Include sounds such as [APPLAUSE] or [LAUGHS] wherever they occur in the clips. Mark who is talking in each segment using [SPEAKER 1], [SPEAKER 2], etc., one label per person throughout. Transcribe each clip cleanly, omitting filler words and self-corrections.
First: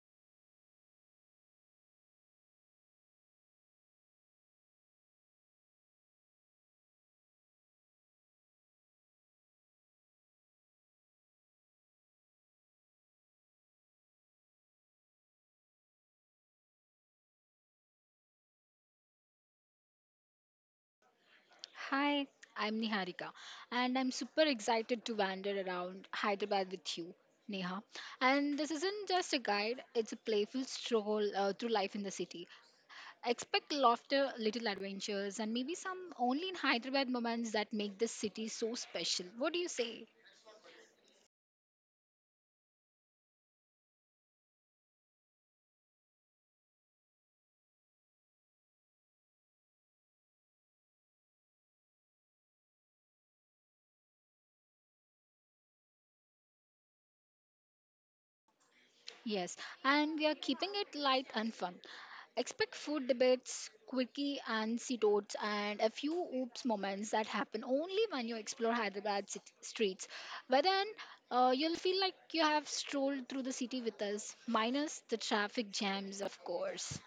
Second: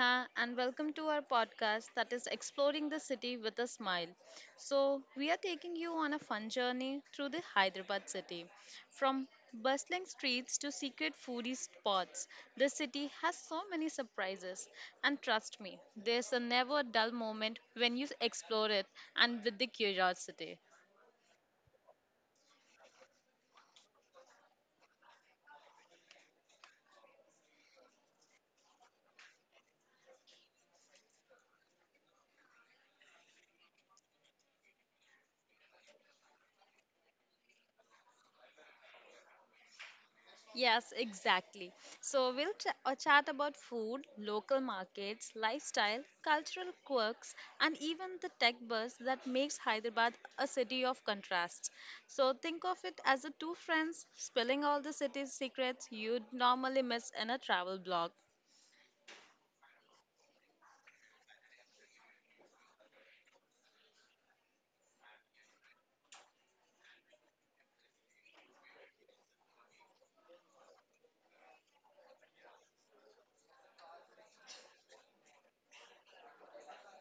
[SPEAKER 1] Neha and welcome to our podcast that is Exploring the City with a Smile. So, we are taking you on a fun journey through the Hyderabad city. From bustling streets to secret foodie spots, the city has so many surprises. And trust me, there's a never dull moment when you explore it and with the curiosity.
[SPEAKER 2] Hi, I'm Niharika, and I'm super excited to wander around Hyderabad with you, Neha. And this isn't just a guide, it's a playful stroll through life in the city. Expect laughter, little adventures, and maybe some only in Hyderabad moments that make this city so special. What do you say?
[SPEAKER 1] Yes, exactly. So we'll chat about food, local markets, lifestyle, cultural quirks, and even the tech buzz that makes Hyderabad a city of contrasts. So think of it as a two friends spilling all the city's secrets you'd normally miss in a travel blog.
[SPEAKER 2] Yes, and we are keeping it light and fun. Expect food debates, quickie and sea toads, and a few oops moments that happen only when you explore streets. But then you'll feel like you have strolled through the city with us, minus the traffic jams, of course.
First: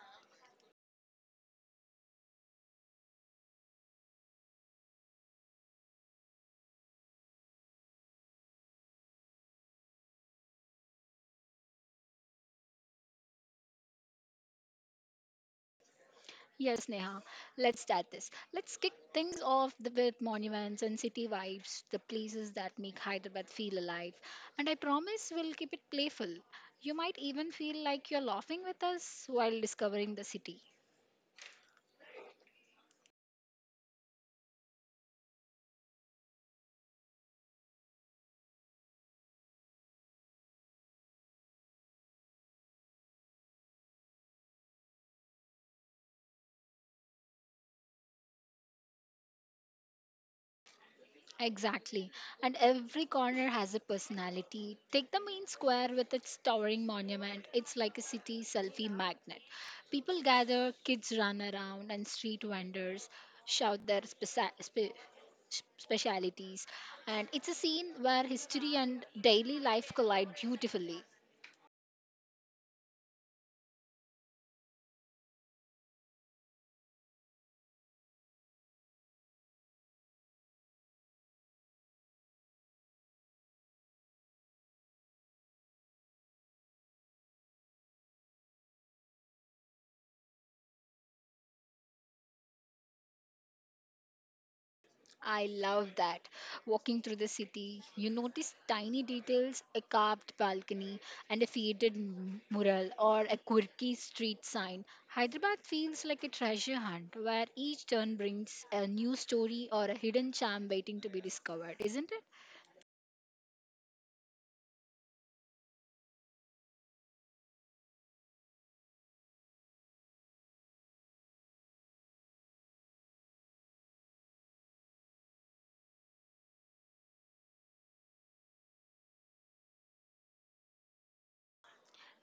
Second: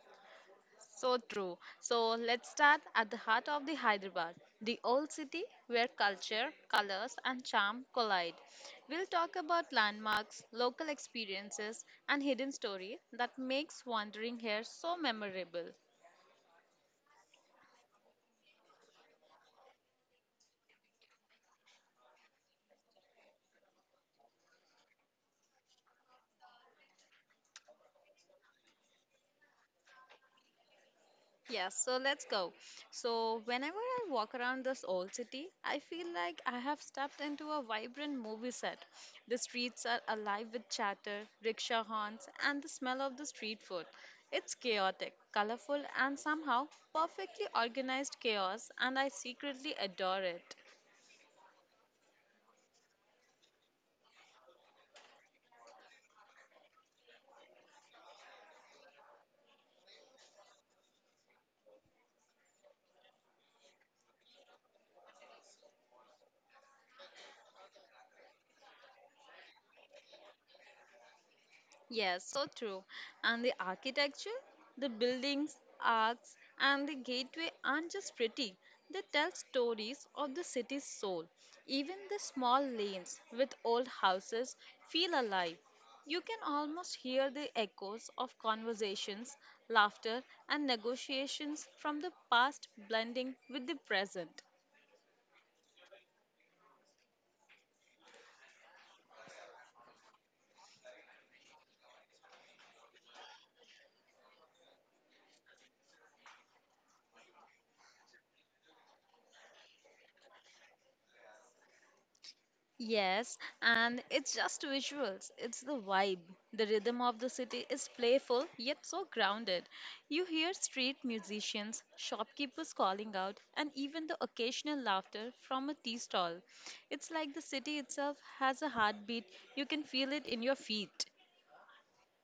[SPEAKER 1] So true. So let's start at the heart of the Hyderabad, the old city where culture, colors, and charm collide. We'll talk about landmarks, local experiences, and hidden story that makes wandering here so memorable.
[SPEAKER 2] Yes, Neha. Let's start this. Let's kick things off with monuments and city vibes, the places that make Hyderabad feel alive. And I promise we'll keep it playful. You might even feel like you're laughing with us while discovering the city.
[SPEAKER 1] Yes, so let's go. So, whenever I walk around this old city, I feel like I have stepped into a vibrant movie set. The streets are alive with chatter, rickshaw horns, and the smell of the street food. It's chaotic, colorful, and somehow perfectly organized chaos, and I secretly adore it.
[SPEAKER 2] Exactly. And every corner has a personality. Take the main square with its towering monument. It's like a city selfie magnet. People gather, kids run around, and street vendors shout their specialities. And it's a scene where history and daily life collide beautifully.
[SPEAKER 1] Yes, so true. And the architecture, the buildings, arcs, and the gateway aren't just pretty. They tell stories of the city's soul. Even the small lanes with old houses feel alive. You can almost hear the echoes of conversations, laughter, and negotiations from the past blending with the present.
[SPEAKER 2] I love that. Walking through the city, you notice tiny details, a carved balcony, and a faded mural or a quirky street sign. Hyderabad feels like a treasure hunt where each turn brings a new story or a hidden charm waiting to be discovered, isn't it?
[SPEAKER 1] Yes, and it's just visuals. It's the vibe. The rhythm of the city is playful yet so grounded. You hear street musicians, shopkeepers calling out, and even the occasional laughter from a tea stall. It's like the city itself has a heartbeat. You can feel it in your feet.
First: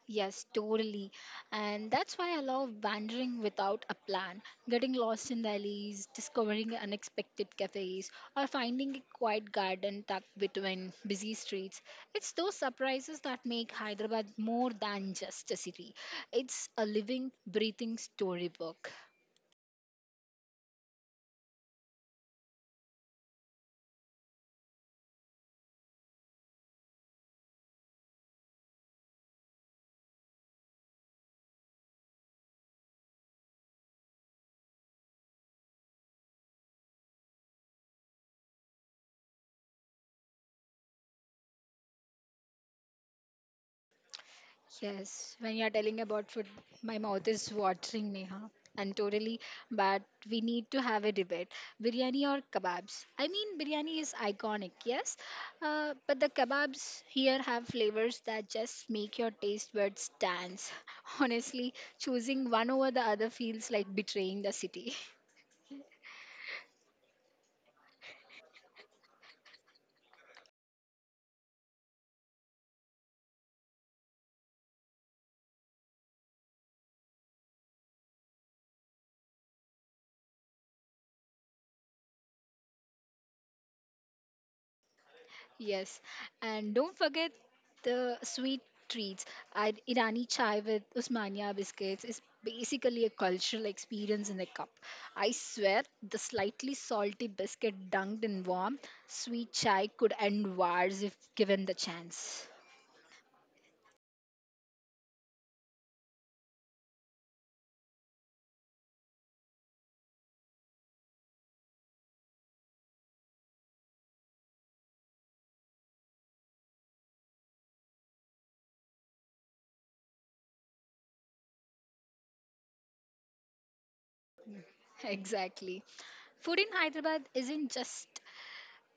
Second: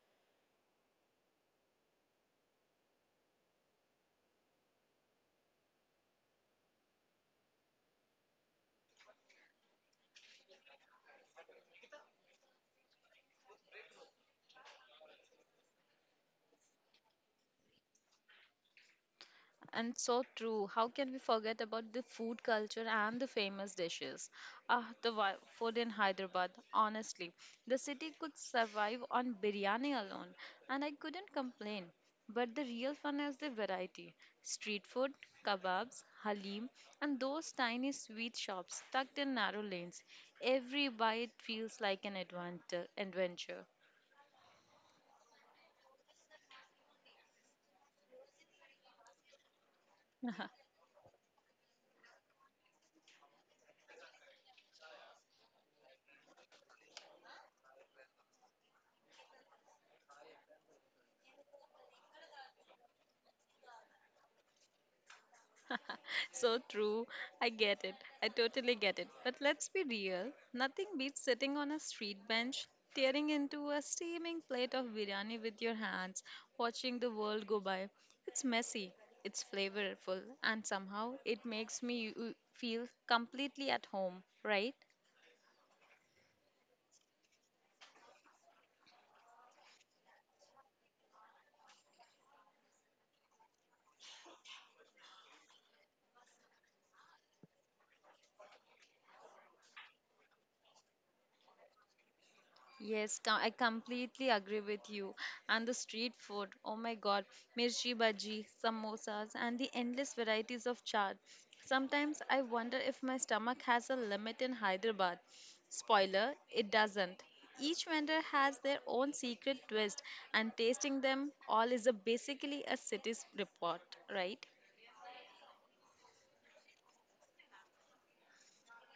[SPEAKER 2] Yes, totally. And that's why I love wandering without a plan, getting lost in the alleys, discovering unexpected cafes, or finding a quiet garden tucked between busy streets. It's those surprises that make Hyderabad more than just a city. It's a living, breathing storybook.
[SPEAKER 1] And so true. How can we forget about the food culture and the famous dishes? Ah, the food in Hyderabad. Honestly, the city could survive on biryani alone, and I couldn't complain. But the real fun is the variety: street food, kebabs, halim, and those tiny sweet shops tucked in narrow lanes. Every bite feels like an adventure.
[SPEAKER 2] Yes, when you're telling about food, my mouth is watering, Neha. And totally, but we need
[SPEAKER 1] [LAUGHS]
[SPEAKER 2] to have a debate. Biryani or kebabs? I mean, biryani is iconic, yes, but the kebabs here have flavors that just make your taste buds dance. [LAUGHS] Honestly, choosing one over the other feels like betraying the city. [LAUGHS]
[SPEAKER 1] So true. I get it. I totally get it. But let's be real. Nothing beats sitting on a street bench, tearing into a steaming plate of biryani with your hands, watching the world go by. It's messy, it's flavorful, and somehow it makes me feel completely at home, right?
[SPEAKER 2] Yes, and don't forget the sweet treats. Irani chai with Usmania biscuits is basically a cultural experience in a cup. I swear, the slightly salty biscuit dunked in warm sweet chai could end wars if given the chance. [LAUGHS]
[SPEAKER 1] Yes, I completely agree with you. And the street food, oh my God, mirchi bhaji, samosas, and the endless varieties of chaat. Sometimes I wonder if my stomach has a limit in Hyderabad. Spoiler, it doesn't. Each vendor has their own secret twist, and tasting them all is a basically a city's report, right?
[SPEAKER 2] Exactly. Food in Hyderabad isn't just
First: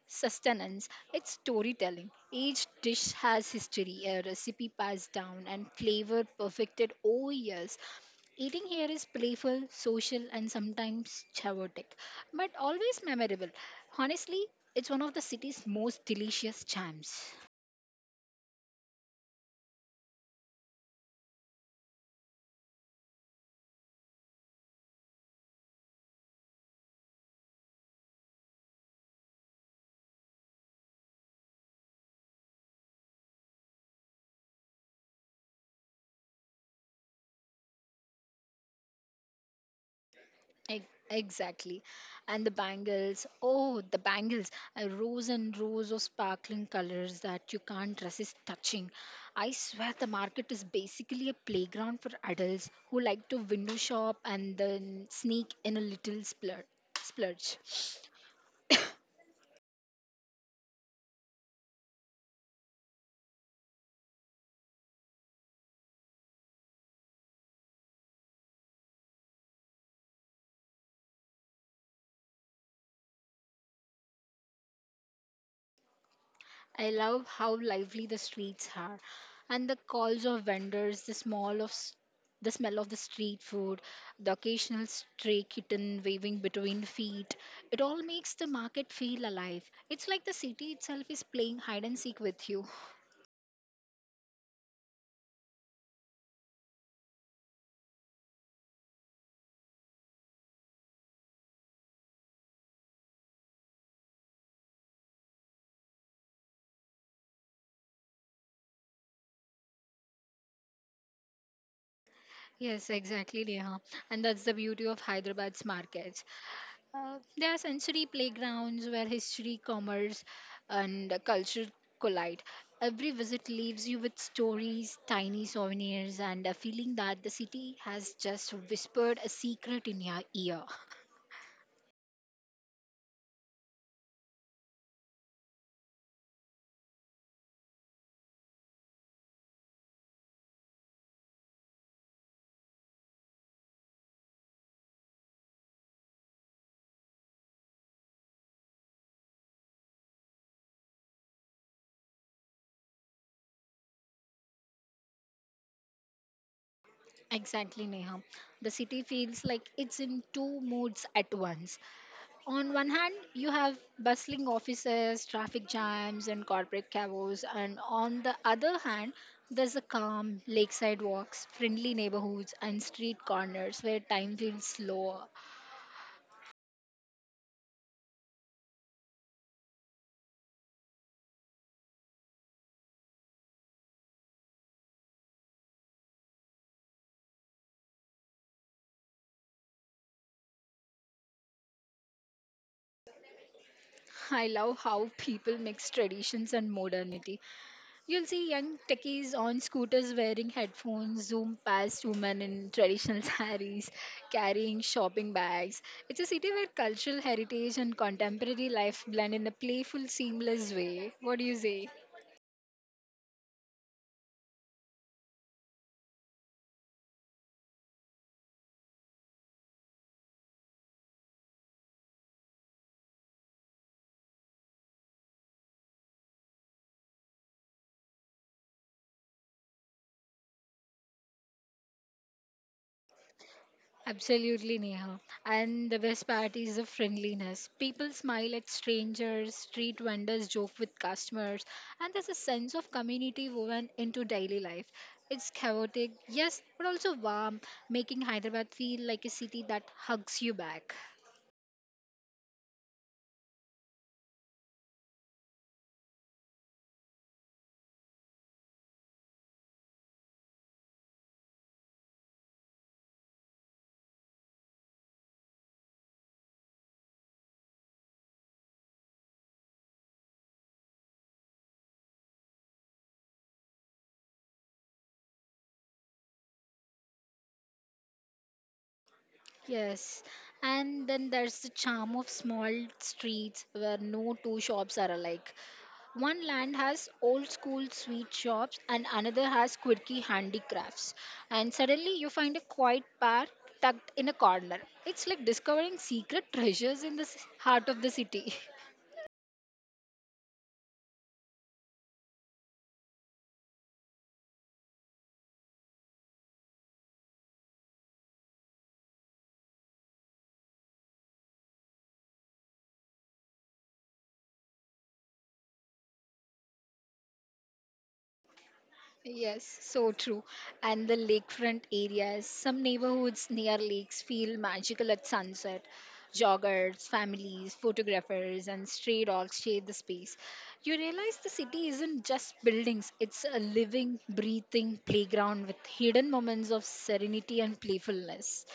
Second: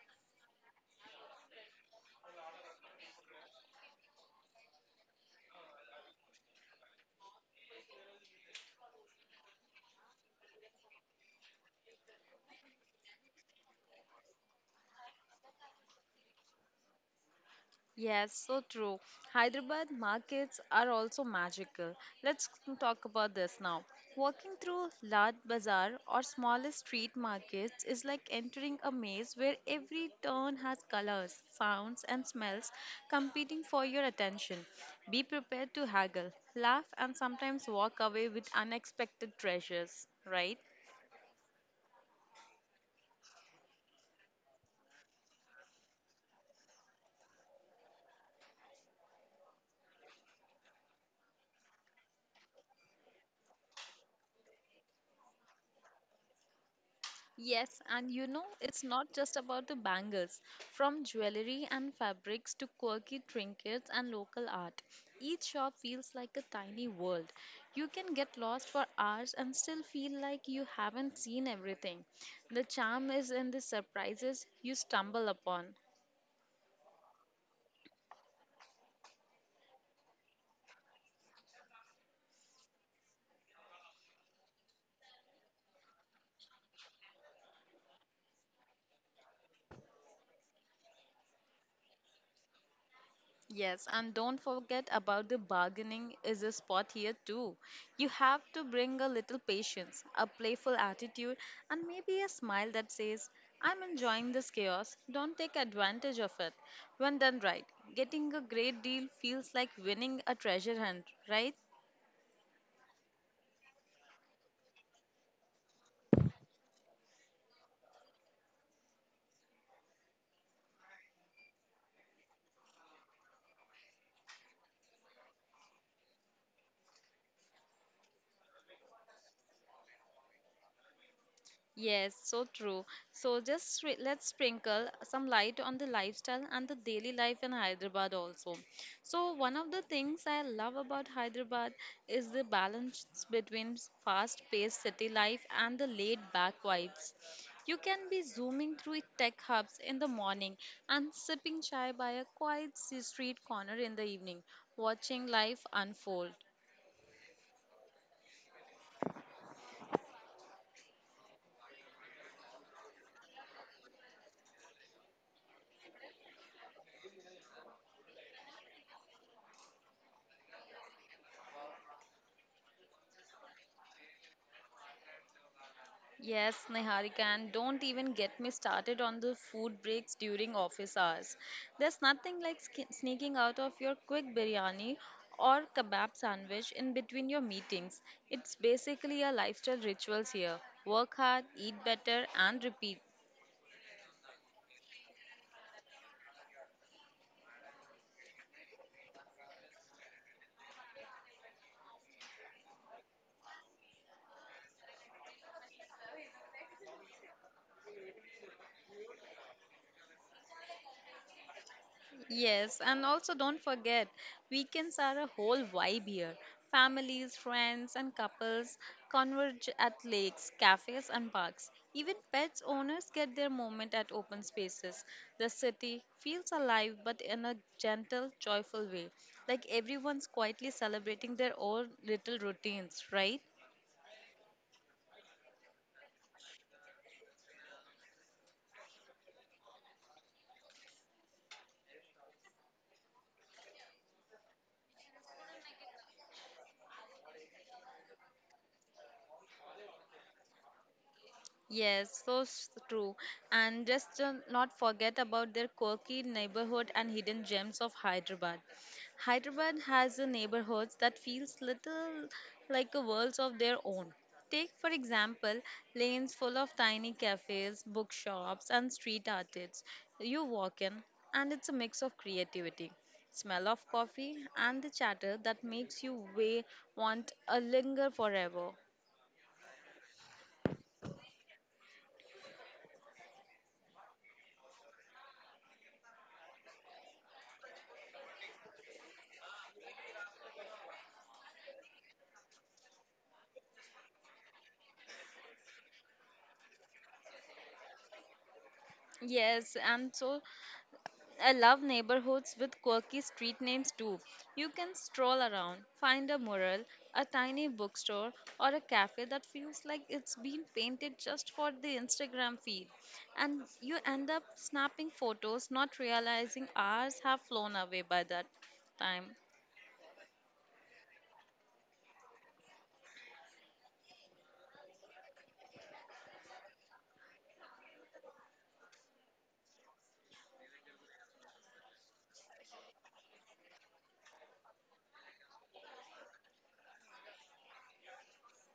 [SPEAKER 2] sustenance, it's storytelling. Each dish has history, a recipe passed down, and flavor perfected over years. Eating here is playful, social, and sometimes chaotic, but always memorable. Honestly, it's one of the city's most delicious charms.
[SPEAKER 1] Yes, so true. Hyderabad markets are also magical. Let's talk about this now. Walking through Lad Bazaar or smaller street markets is like entering a maze where every turn has colors, sounds, and smells competing for your attention. Be prepared to haggle, laugh, and sometimes walk away with unexpected treasures, right?
[SPEAKER 2] Exactly. And the bangles. Oh, the bangles. Rows and rows of sparkling colors that you can't resist touching. I swear the market is basically a playground for adults who like to window shop and then sneak in a little splurge.
[SPEAKER 1] Yes, and you know, it's not just about the bangles. From jewelry and fabrics to quirky trinkets and local art, each shop feels like a tiny world. You can get lost for hours and still feel like you haven't seen everything. The charm is in the surprises you stumble upon.
[SPEAKER 2] I love how lively the streets are and the calls of vendors, the smell of the street food, the occasional stray kitten waving between feet. It all makes the market feel alive. It's like the city itself is playing hide and seek with you.
[SPEAKER 1] Yes, and don't forget about the bargaining is a spot here too. You have to bring a little patience, a playful attitude, and maybe a smile that says, I'm enjoying this chaos, don't take advantage of it. When done right, getting a great deal feels like winning a treasure hunt, right?
[SPEAKER 2] Yes, exactly, Neha. And that's the beauty of Hyderabad's markets. There are sensory playgrounds where history, commerce, and culture collide. Every visit leaves you with stories, tiny souvenirs, and a feeling that the city has just whispered a secret in your ear. [LAUGHS]
[SPEAKER 1] Yes, so true. So just let's sprinkle some light on the lifestyle and the daily life in Hyderabad also. So one of the things I love about Hyderabad is the balance between fast-paced city life and the laid-back vibes. You can be zooming through tech hubs in the morning and sipping chai by a quiet street corner in the evening, watching life unfold.
[SPEAKER 2] Exactly, Neha. The city feels like it's in two moods at once. On one hand, you have bustling offices, traffic jams, and corporate chaos, and on the other hand, there's a calm lakeside walks, friendly neighborhoods, and street corners where time feels slower.
[SPEAKER 1] Yes, Niharika, and don't even get me started on the food breaks during office hours. There's nothing like sneaking out of your quick biryani or kebab sandwich in between your meetings. It's basically a lifestyle rituals here. Work hard, eat better, and repeat.
[SPEAKER 2] I love how people mix traditions and modernity. You'll see young techies on scooters wearing headphones, zoom past women in traditional [LAUGHS] saris, carrying shopping bags. It's a city where cultural heritage and contemporary life blend in a playful, seamless way. What do you say?
[SPEAKER 1] Yes, and also don't forget, weekends are a whole vibe here. Families, friends, and couples converge at lakes, cafes, and parks. Even pets owners get their moment at open spaces. The city feels alive but in a gentle, joyful way, like everyone's quietly celebrating their own little routines, right?
[SPEAKER 2] Absolutely, Neha. And the best part is the friendliness. People smile at strangers, street vendors joke with customers, and there's a sense of community woven into daily life. It's chaotic, yes, but also warm, making Hyderabad feel like a city that hugs you back.
[SPEAKER 1] Yes, so true. And just not forget about their quirky neighborhood and hidden gems of Hyderabad. Hyderabad has a neighborhoods that feels little like a worlds of their own. Take for example lanes full of tiny cafes, bookshops and street artists. You walk in and it's a mix of creativity, smell of coffee and the chatter that makes you way want a linger forever.
[SPEAKER 2] Yes, and then there's the charm of small streets where no two shops are alike. One land has old school sweet shops, and another has quirky handicrafts. And suddenly you find a quiet park tucked in a corner. It's like discovering secret treasures in the heart of the city. [LAUGHS]
[SPEAKER 1] Yes, and so I love neighborhoods with quirky street names too. You can stroll around, find a mural, a tiny bookstore, or a cafe that feels like it's been painted just for the Instagram feed. And you end up snapping photos, not realizing hours have flown away by that time.
[SPEAKER 2] Yes, so true. And the lakefront areas, some neighborhoods near lakes feel magical at sunset. Joggers, families, photographers, and stray dogs share the space. You realize the city isn't just buildings, it's a living, breathing playground with hidden moments of serenity and playfulness.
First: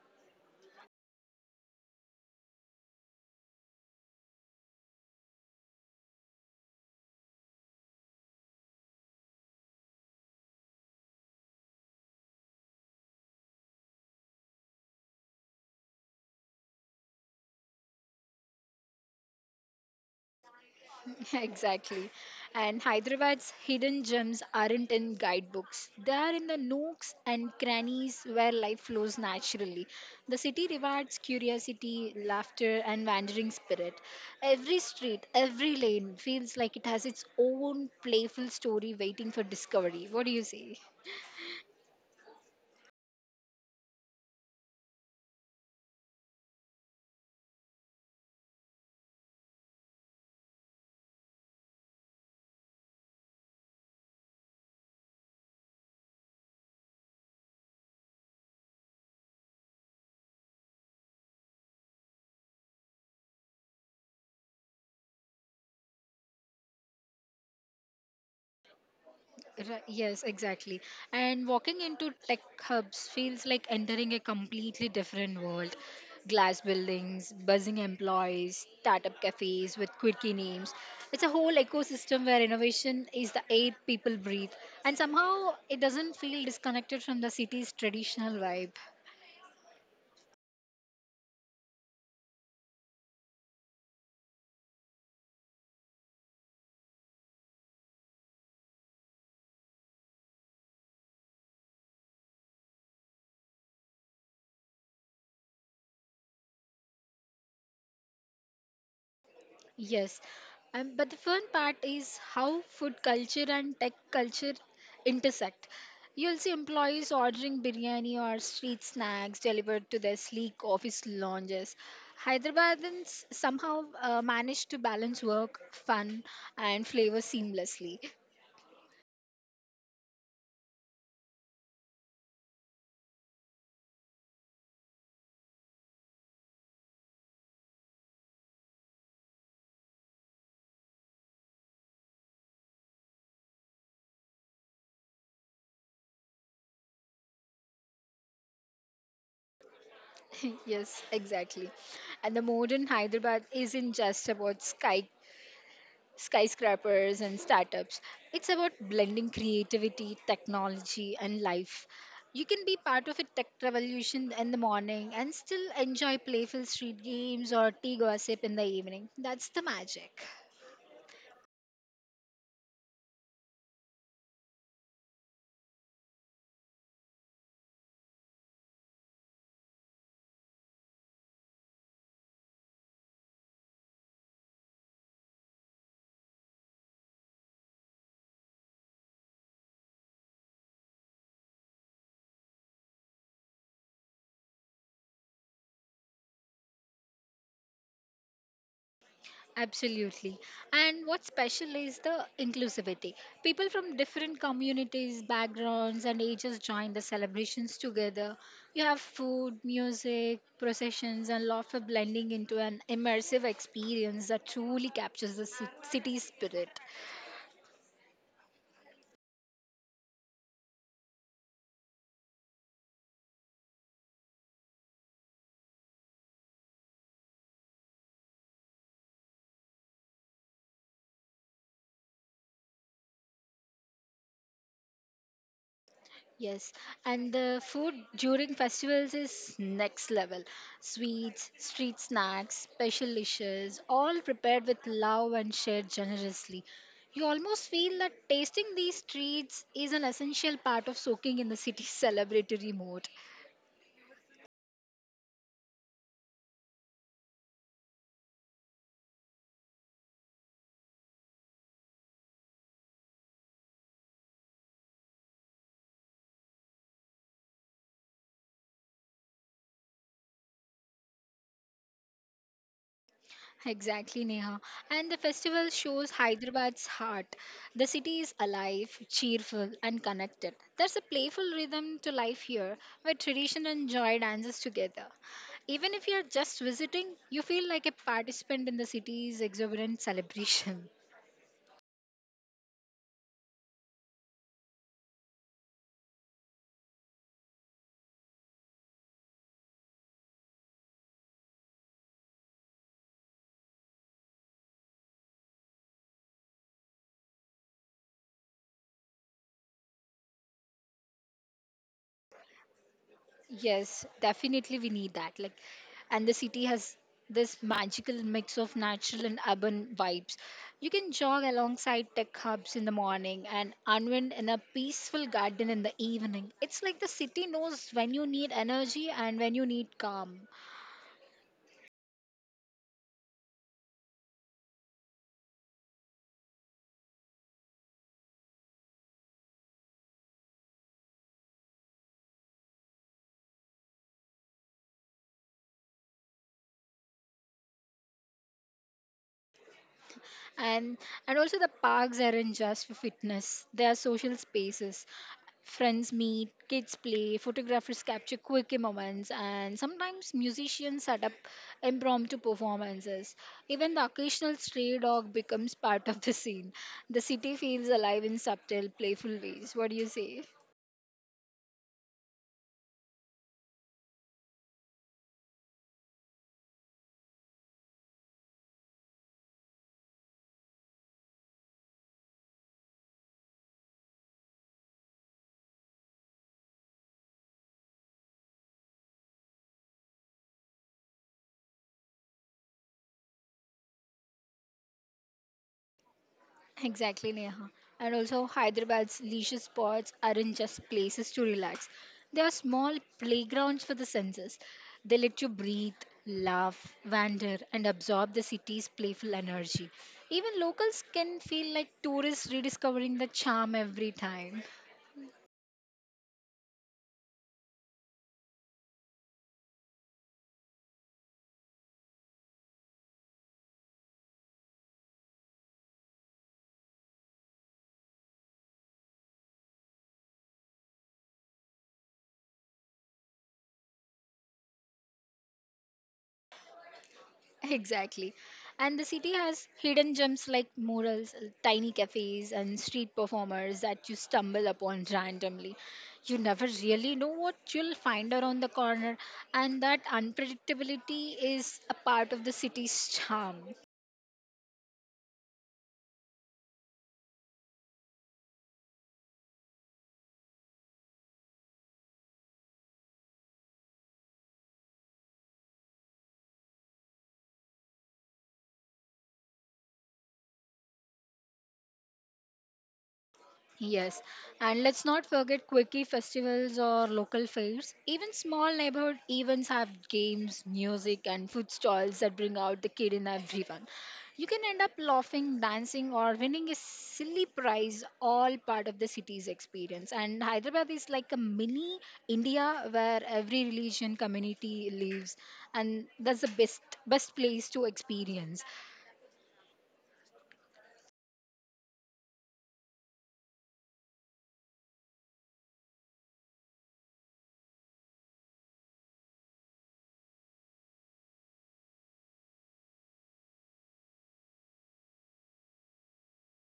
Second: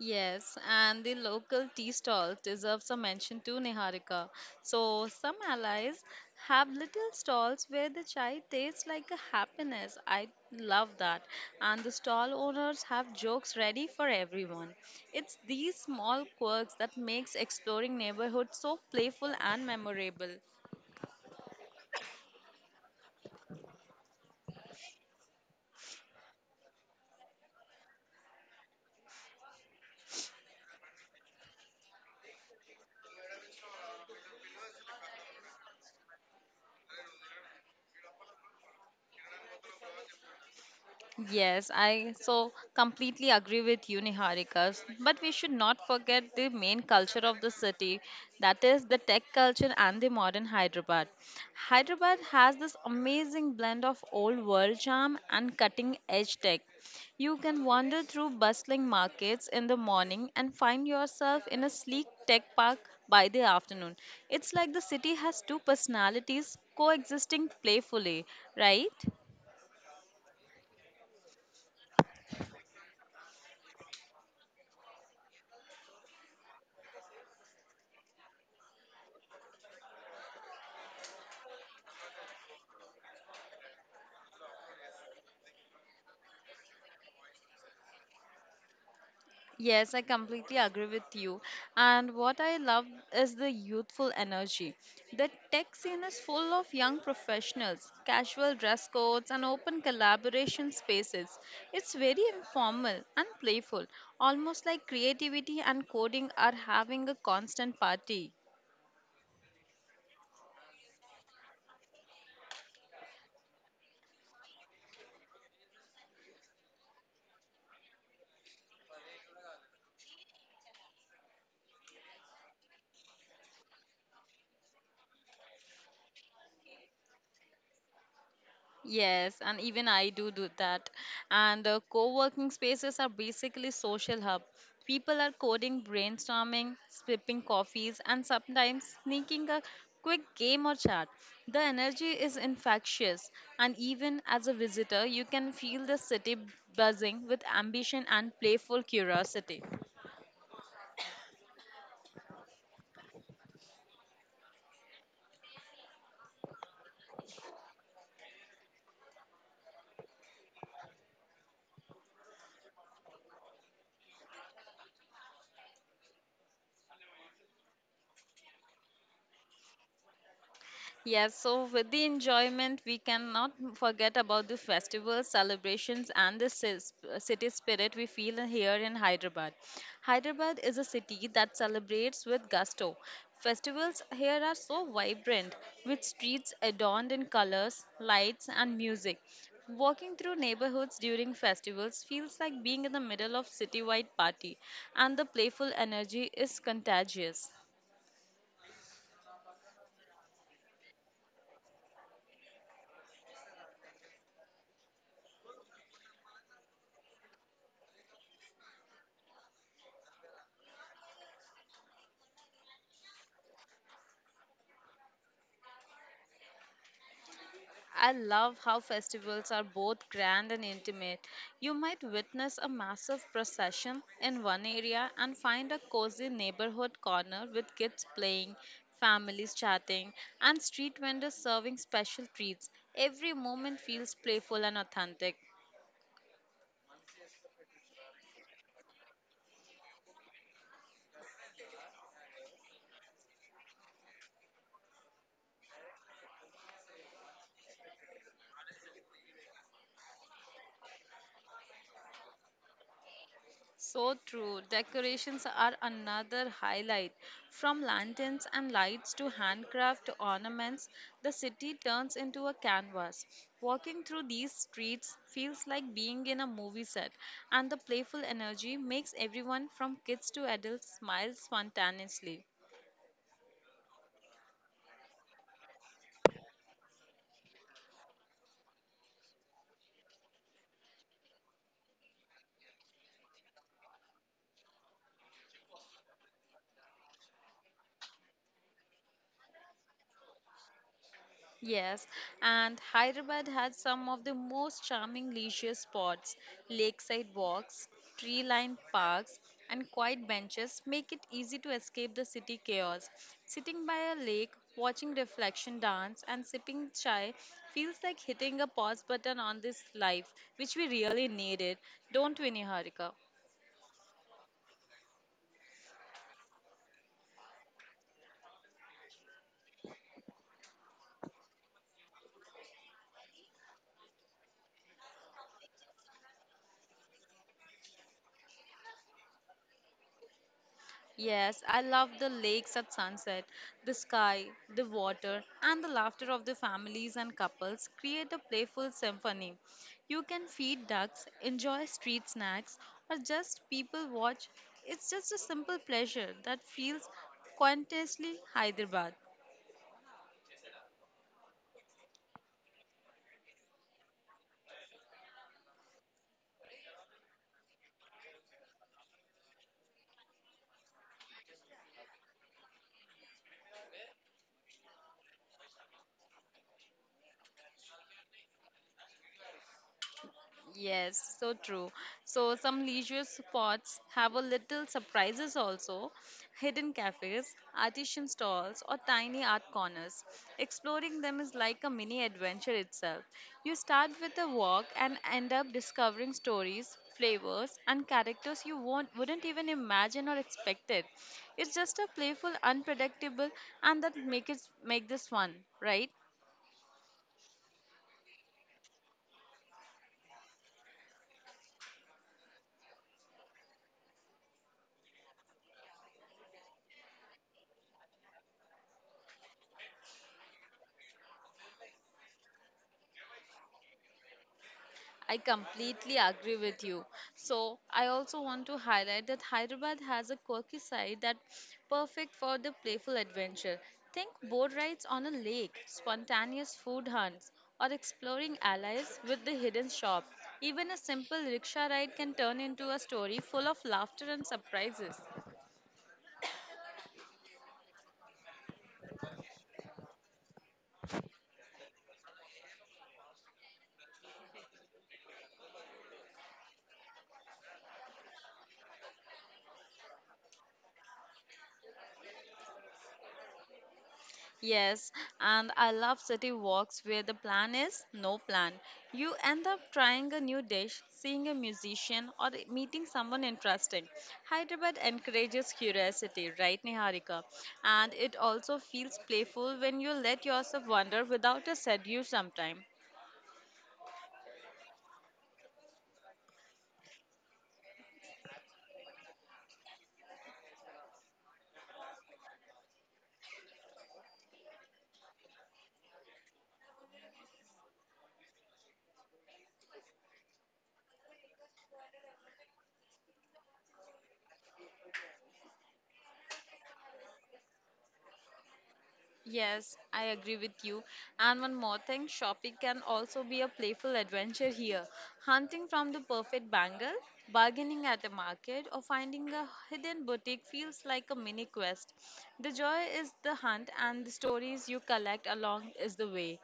[SPEAKER 1] Yes, and the local tea stall deserves a mention too, Niharika. So, some allies have little stalls where the chai tastes like a happiness. I love that. And the stall owners have jokes ready for everyone. It's these small quirks that makes exploring neighborhood so playful and memorable.
[SPEAKER 2] [LAUGHS] Exactly. And Hyderabad's hidden gems aren't in guidebooks. They are in the nooks and crannies where life flows naturally. The city rewards curiosity, laughter, and wandering spirit. Every street, every lane feels like it has its own playful story waiting for discovery. What do you say?
[SPEAKER 1] Yes, I so completely agree with you, Niharika. But we should not forget the main culture of the city, that is the tech culture and the modern Hyderabad. Hyderabad has this amazing blend of old world charm and cutting edge tech. You can wander through bustling markets in the morning and find yourself in a sleek tech park by the afternoon. It's like the city has two personalities coexisting playfully, right?
[SPEAKER 2] Right, yes, exactly. And walking into tech hubs feels like entering a completely different world. Glass buildings, buzzing employees, startup cafes with quirky names. It's a whole ecosystem where innovation is the air people breathe. And somehow it doesn't feel disconnected from the city's traditional vibe.
[SPEAKER 1] Yes, I completely agree with you. And what I love is the youthful energy. The tech scene is full of young professionals, casual dress codes, and open collaboration spaces. It's very informal and playful, almost like creativity and coding are having a constant party.
[SPEAKER 2] Yes, but the fun part is how food culture and tech culture intersect. You'll see employees ordering biryani or street snacks delivered to their sleek office lounges. Hyderabadans somehow manage to balance work, fun, and flavor seamlessly.
[SPEAKER 1] Yes, and even I do that. And co-working spaces are basically social hub. People are coding, brainstorming, sipping coffees, and sometimes sneaking a quick game or chat. The energy is infectious, and even as a visitor, you can feel the city buzzing with ambition and playful curiosity.
[SPEAKER 2] [LAUGHS] Yes, exactly. And the modern Hyderabad isn't just about skyscrapers and startups. It's about blending creativity, technology, and life. You can be part of a tech revolution in the morning and still enjoy playful street games or tea gossip in the evening. That's the magic.
[SPEAKER 1] Yes, so with the enjoyment, we cannot forget about the festivals, celebrations, and the city spirit we feel here in Hyderabad. Hyderabad is a city that celebrates with gusto. Festivals here are so vibrant, with streets adorned in colors, lights, and music. Walking through neighborhoods during festivals feels like being in the middle of citywide party, and the playful energy is contagious.
[SPEAKER 2] Absolutely. And what's special is the inclusivity. People from different communities, backgrounds, and ages join the celebrations together. You have food, music, processions, and laughter blending into an immersive experience that truly captures the city's spirit.
[SPEAKER 1] I love how festivals are both grand and intimate. You might witness a massive procession in one area and find a cozy neighborhood corner with kids playing, families chatting, and street vendors serving special treats. Every moment feels playful and authentic.
[SPEAKER 2] Yes, and the food during festivals is next level. Sweets, street snacks, special dishes, all prepared with love and shared generously. You almost feel that tasting these treats is an essential part of soaking in the city's [LAUGHS] celebratory mood.
[SPEAKER 1] So true. Decorations are another highlight. From lanterns and lights to handcraft ornaments, the city turns into a canvas. Walking through these streets feels like being in a movie set, and the playful energy makes everyone from kids to adults smile spontaneously.
[SPEAKER 2] Exactly, Neha. And the festival shows Hyderabad's heart. The city is alive, cheerful, and connected. There's a playful rhythm to life here where tradition and joy dances together. Even if you're just visiting, you feel like a participant in the city's exuberant celebration.
[SPEAKER 1] Yes, and Hyderabad has some of the most charming leisure spots. Lakeside walks, tree lined parks, and quiet benches make it easy to escape the city chaos. Sitting by a lake, watching reflection dance, and sipping chai feels like hitting a pause button on this life, which we really needed, don't we, Niharika?
[SPEAKER 2] Yes, definitely we need that. Like, and the city has this magical mix of natural and urban vibes. You can jog alongside tech hubs in the morning and unwind in a peaceful garden in the evening. It's like the city knows when you need energy and when you need calm.
[SPEAKER 1] Yes, I love the lakes at sunset. The sky, the water, and the laughter of the families and couples create a playful symphony. You can feed ducks, enjoy street snacks, or just people watch. It's just a simple pleasure that feels quintessentially Hyderabad.
[SPEAKER 2] And and also the parks aren't just for fitness. They are social spaces. Friends meet, kids play, photographers capture quirky moments, and sometimes musicians set up impromptu performances. Even the occasional stray dog becomes part of the scene. The city feels alive in subtle, playful ways. What do you say?
[SPEAKER 1] Yes, so true. So some leisure spots have a little surprises also, hidden cafes, artisan stalls, or tiny art corners. Exploring them is like a mini adventure itself. You start with a walk and end up discovering stories, flavors, and characters you won't wouldn't even imagine or expect it. It's just a playful, unpredictable, and that make this fun, right?
[SPEAKER 2] Exactly, Neha. And also, Hyderabad's leisure spots aren't just places to relax, they are small playgrounds for the senses. They let you breathe, laugh, wander, and absorb the city's playful energy. Even locals can feel like tourists rediscovering the charm every time.
[SPEAKER 1] I completely agree with you. So, I also want to highlight that Hyderabad has a quirky side that perfect for the playful adventure. Think boat rides on a lake, spontaneous food hunts, or exploring allies with the hidden shop. Even a simple rickshaw ride can turn into a story full of laughter and surprises.
[SPEAKER 2] Exactly. And the city has hidden gems like murals, tiny cafes, and street performers that you stumble upon randomly. You never really know what you'll find around the corner, and that unpredictability is a part of the city's charm.
[SPEAKER 1] Yes, and I love city walks where the plan is no plan. You end up trying a new dish, seeing a musician, or meeting someone interesting. Hyderabad encourages curiosity, right, Niharika? And it also feels playful when you let yourself wander without a schedule sometime.
[SPEAKER 2] Yes, and let's not forget quickie festivals or local fairs. Even small neighborhood events have games, music, and food stalls that bring out the kid in everyone. You can end up laughing, dancing, or winning a silly prize, all part of the city's experience. And Hyderabad is like a mini India where every religion community lives, and that's the best place to experience.
[SPEAKER 1] Yes, I agree with you. And one more thing, shopping can also be a playful adventure here. Hunting from the perfect bangle, bargaining at a market, or finding a hidden boutique feels like a mini quest. The joy is the hunt, and the stories you collect along is the way.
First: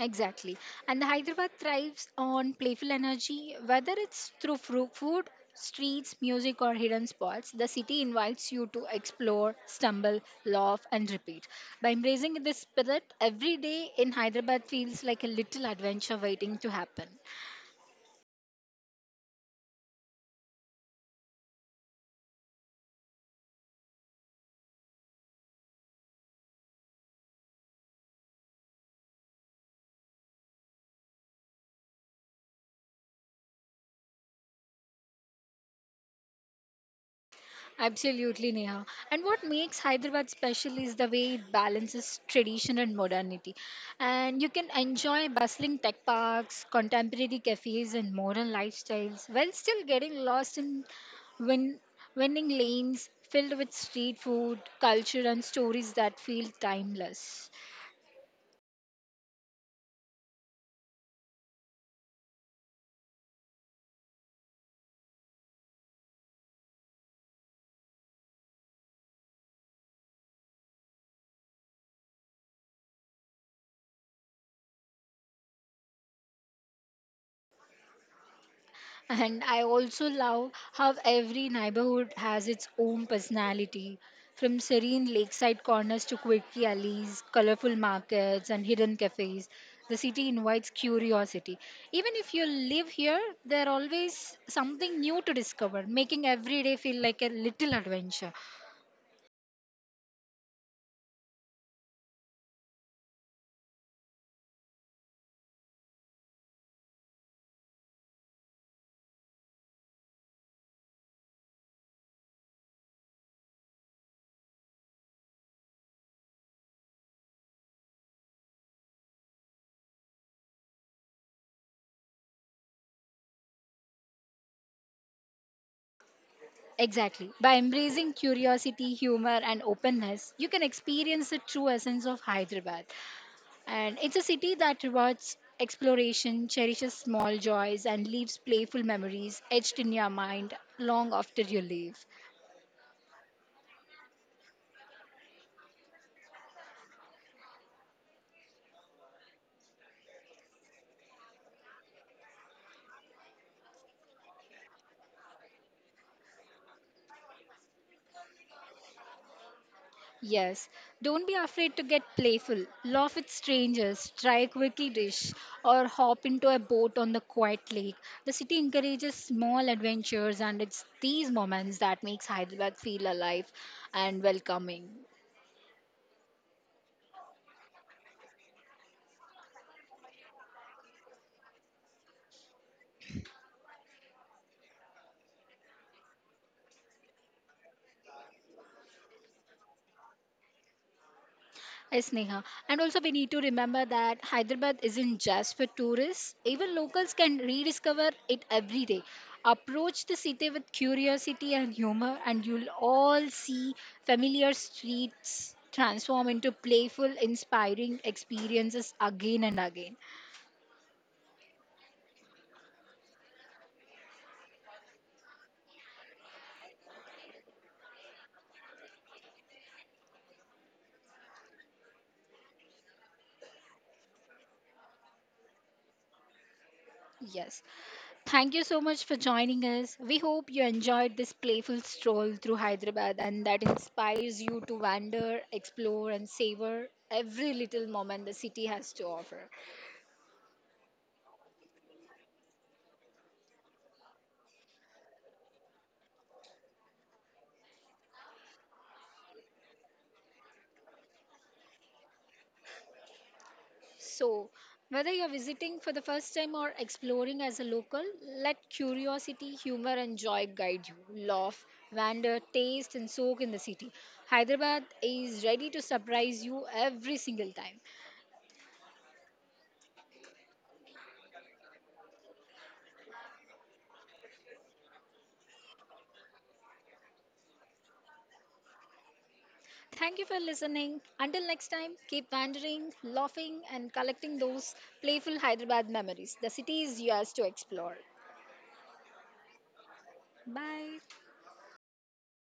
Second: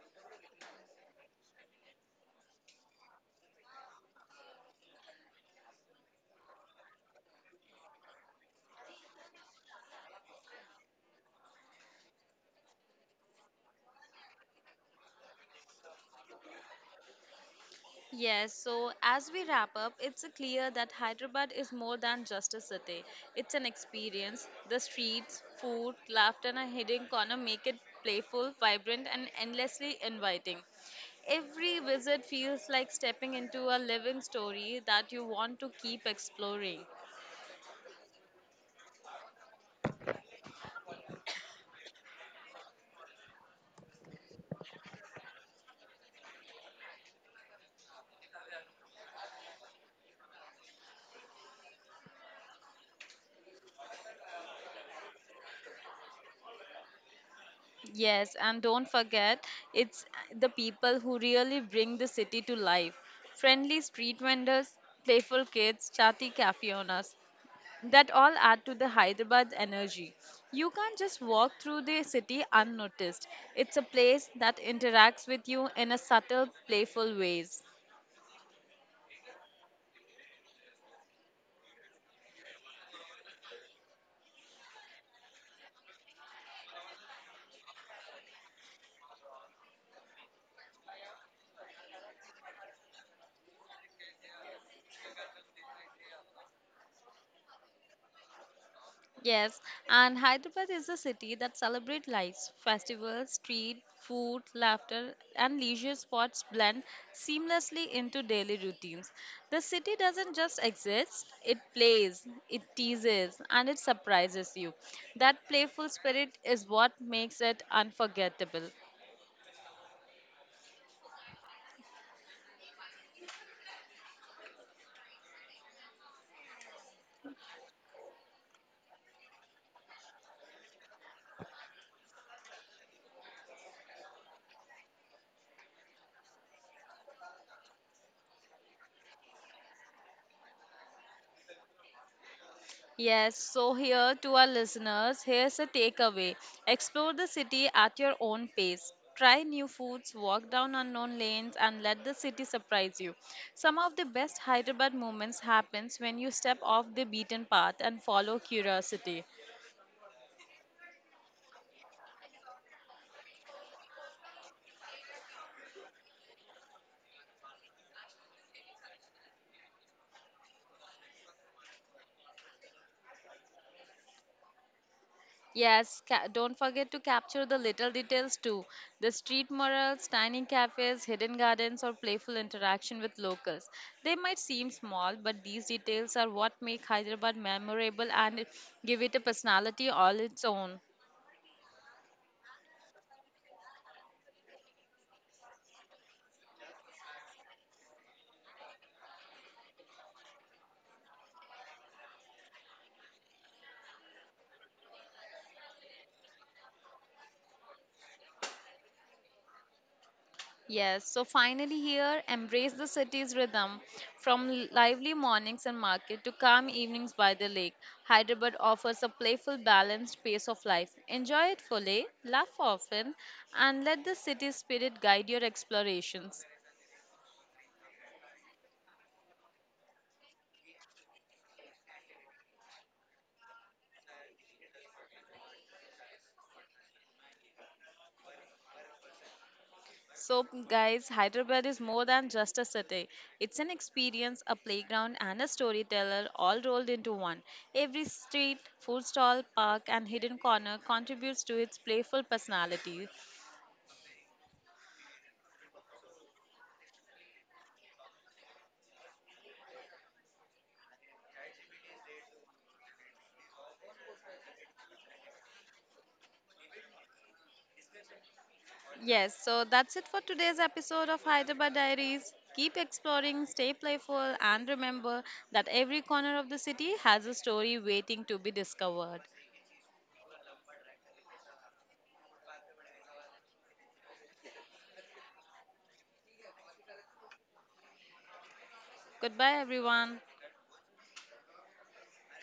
[SPEAKER 2] Exactly. And the Hyderabad thrives on playful energy, whether it's through food, streets, music, or hidden spots. The city invites you to explore, stumble, laugh, and repeat. By embracing this spirit, every day in Hyderabad feels like a little adventure waiting to happen.
[SPEAKER 1] Yes, so as we wrap up, it's clear that Hyderabad is more than just a city. It's an experience. The streets, food, laughter, and a hidden corner make it playful, vibrant, and endlessly inviting. Every visit feels like stepping into a living story that you want to keep exploring.
[SPEAKER 2] Absolutely, Neha. And what makes Hyderabad special is the way it balances tradition and modernity. And you can enjoy bustling tech parks, contemporary cafes, and modern lifestyles while still getting lost in win- winning lanes filled with street food, culture, and stories that feel timeless.
[SPEAKER 1] Yes, and don't forget, it's the people who really bring the city to life. Friendly street vendors, playful kids, chatty cafe owners. That all add to the Hyderabad's energy. You can't just walk through the city unnoticed. It's a place that interacts with you in a subtle, playful ways.
[SPEAKER 2] And I also love how every neighborhood has its own personality. From serene lakeside corners to quirky alleys, colorful markets, and hidden cafes, the city invites curiosity. Even if you live here, there's always something new to discover, making every day feel like a little adventure.
[SPEAKER 1] Yes, and Hyderabad is a city that celebrates lights, festivals, street, food, laughter, and leisure spots blend seamlessly into daily routines. The city doesn't just exist, it plays, it teases, and it surprises you. That playful spirit is what makes it unforgettable.
[SPEAKER 2] Exactly. By embracing curiosity, humor, and openness, you can experience the true essence of Hyderabad. And it's a city that rewards exploration, cherishes small joys, and leaves playful memories etched in your mind long after you leave.
[SPEAKER 1] Yes, so here to our listeners, here's a takeaway. Explore the city at your own pace. Try new foods, walk down unknown lanes, and let the city surprise you. Some of the best Hyderabad moments happens when you step off the beaten path and follow curiosity.
[SPEAKER 2] Yes, don't be afraid to get playful. Laugh with strangers, try a quirky dish, or hop into a boat on the quiet lake. The city encourages small adventures, and it's these moments that makes Hyderabad feel alive and welcoming.
[SPEAKER 1] Yes, don't forget to capture the little details too. The street murals, tiny cafes, hidden gardens, or playful interaction with locals. They might seem small, but these details are what make Hyderabad memorable and give it a personality all its own.
[SPEAKER 2] Yes, Neha. And also, we need to remember that Hyderabad isn't just for tourists. Even locals can rediscover it every day. Approach the city with curiosity and humor, and you'll all see familiar streets transform into playful, inspiring experiences again and again.
[SPEAKER 1] Yes, so finally here, embrace the city's rhythm. From lively mornings and market to calm evenings by the lake, Hyderabad offers a playful, balanced pace of life. Enjoy it fully, laugh often, and let the city spirit guide your explorations.
[SPEAKER 2] Yes. Thank you so much for joining us. We hope you enjoyed this playful stroll through Hyderabad and that inspires you to wander, explore, and savor every little moment the city has to offer.
[SPEAKER 1] So, guys, Hyderabad is more than just a city. It's an experience, a playground, and a storyteller all rolled into one. Every street, food stall, park, and hidden corner contributes to its playful personality.
[SPEAKER 2] So, whether you're visiting for the first time or exploring as a local, let curiosity, humor, and joy guide you. Laugh, wander, taste, and soak in the city. Hyderabad is ready to surprise you every single time.
[SPEAKER 1] Yes, so that's it for today's episode of Hyderabad Diaries. Keep exploring, stay playful, and remember that every corner of the city has a story waiting to be discovered.
[SPEAKER 2] Thank you for listening. Until next time, keep wandering, laughing, and collecting those playful Hyderabad memories. The city is yours to explore.
[SPEAKER 1] Goodbye, everyone.
[SPEAKER 2] Bye.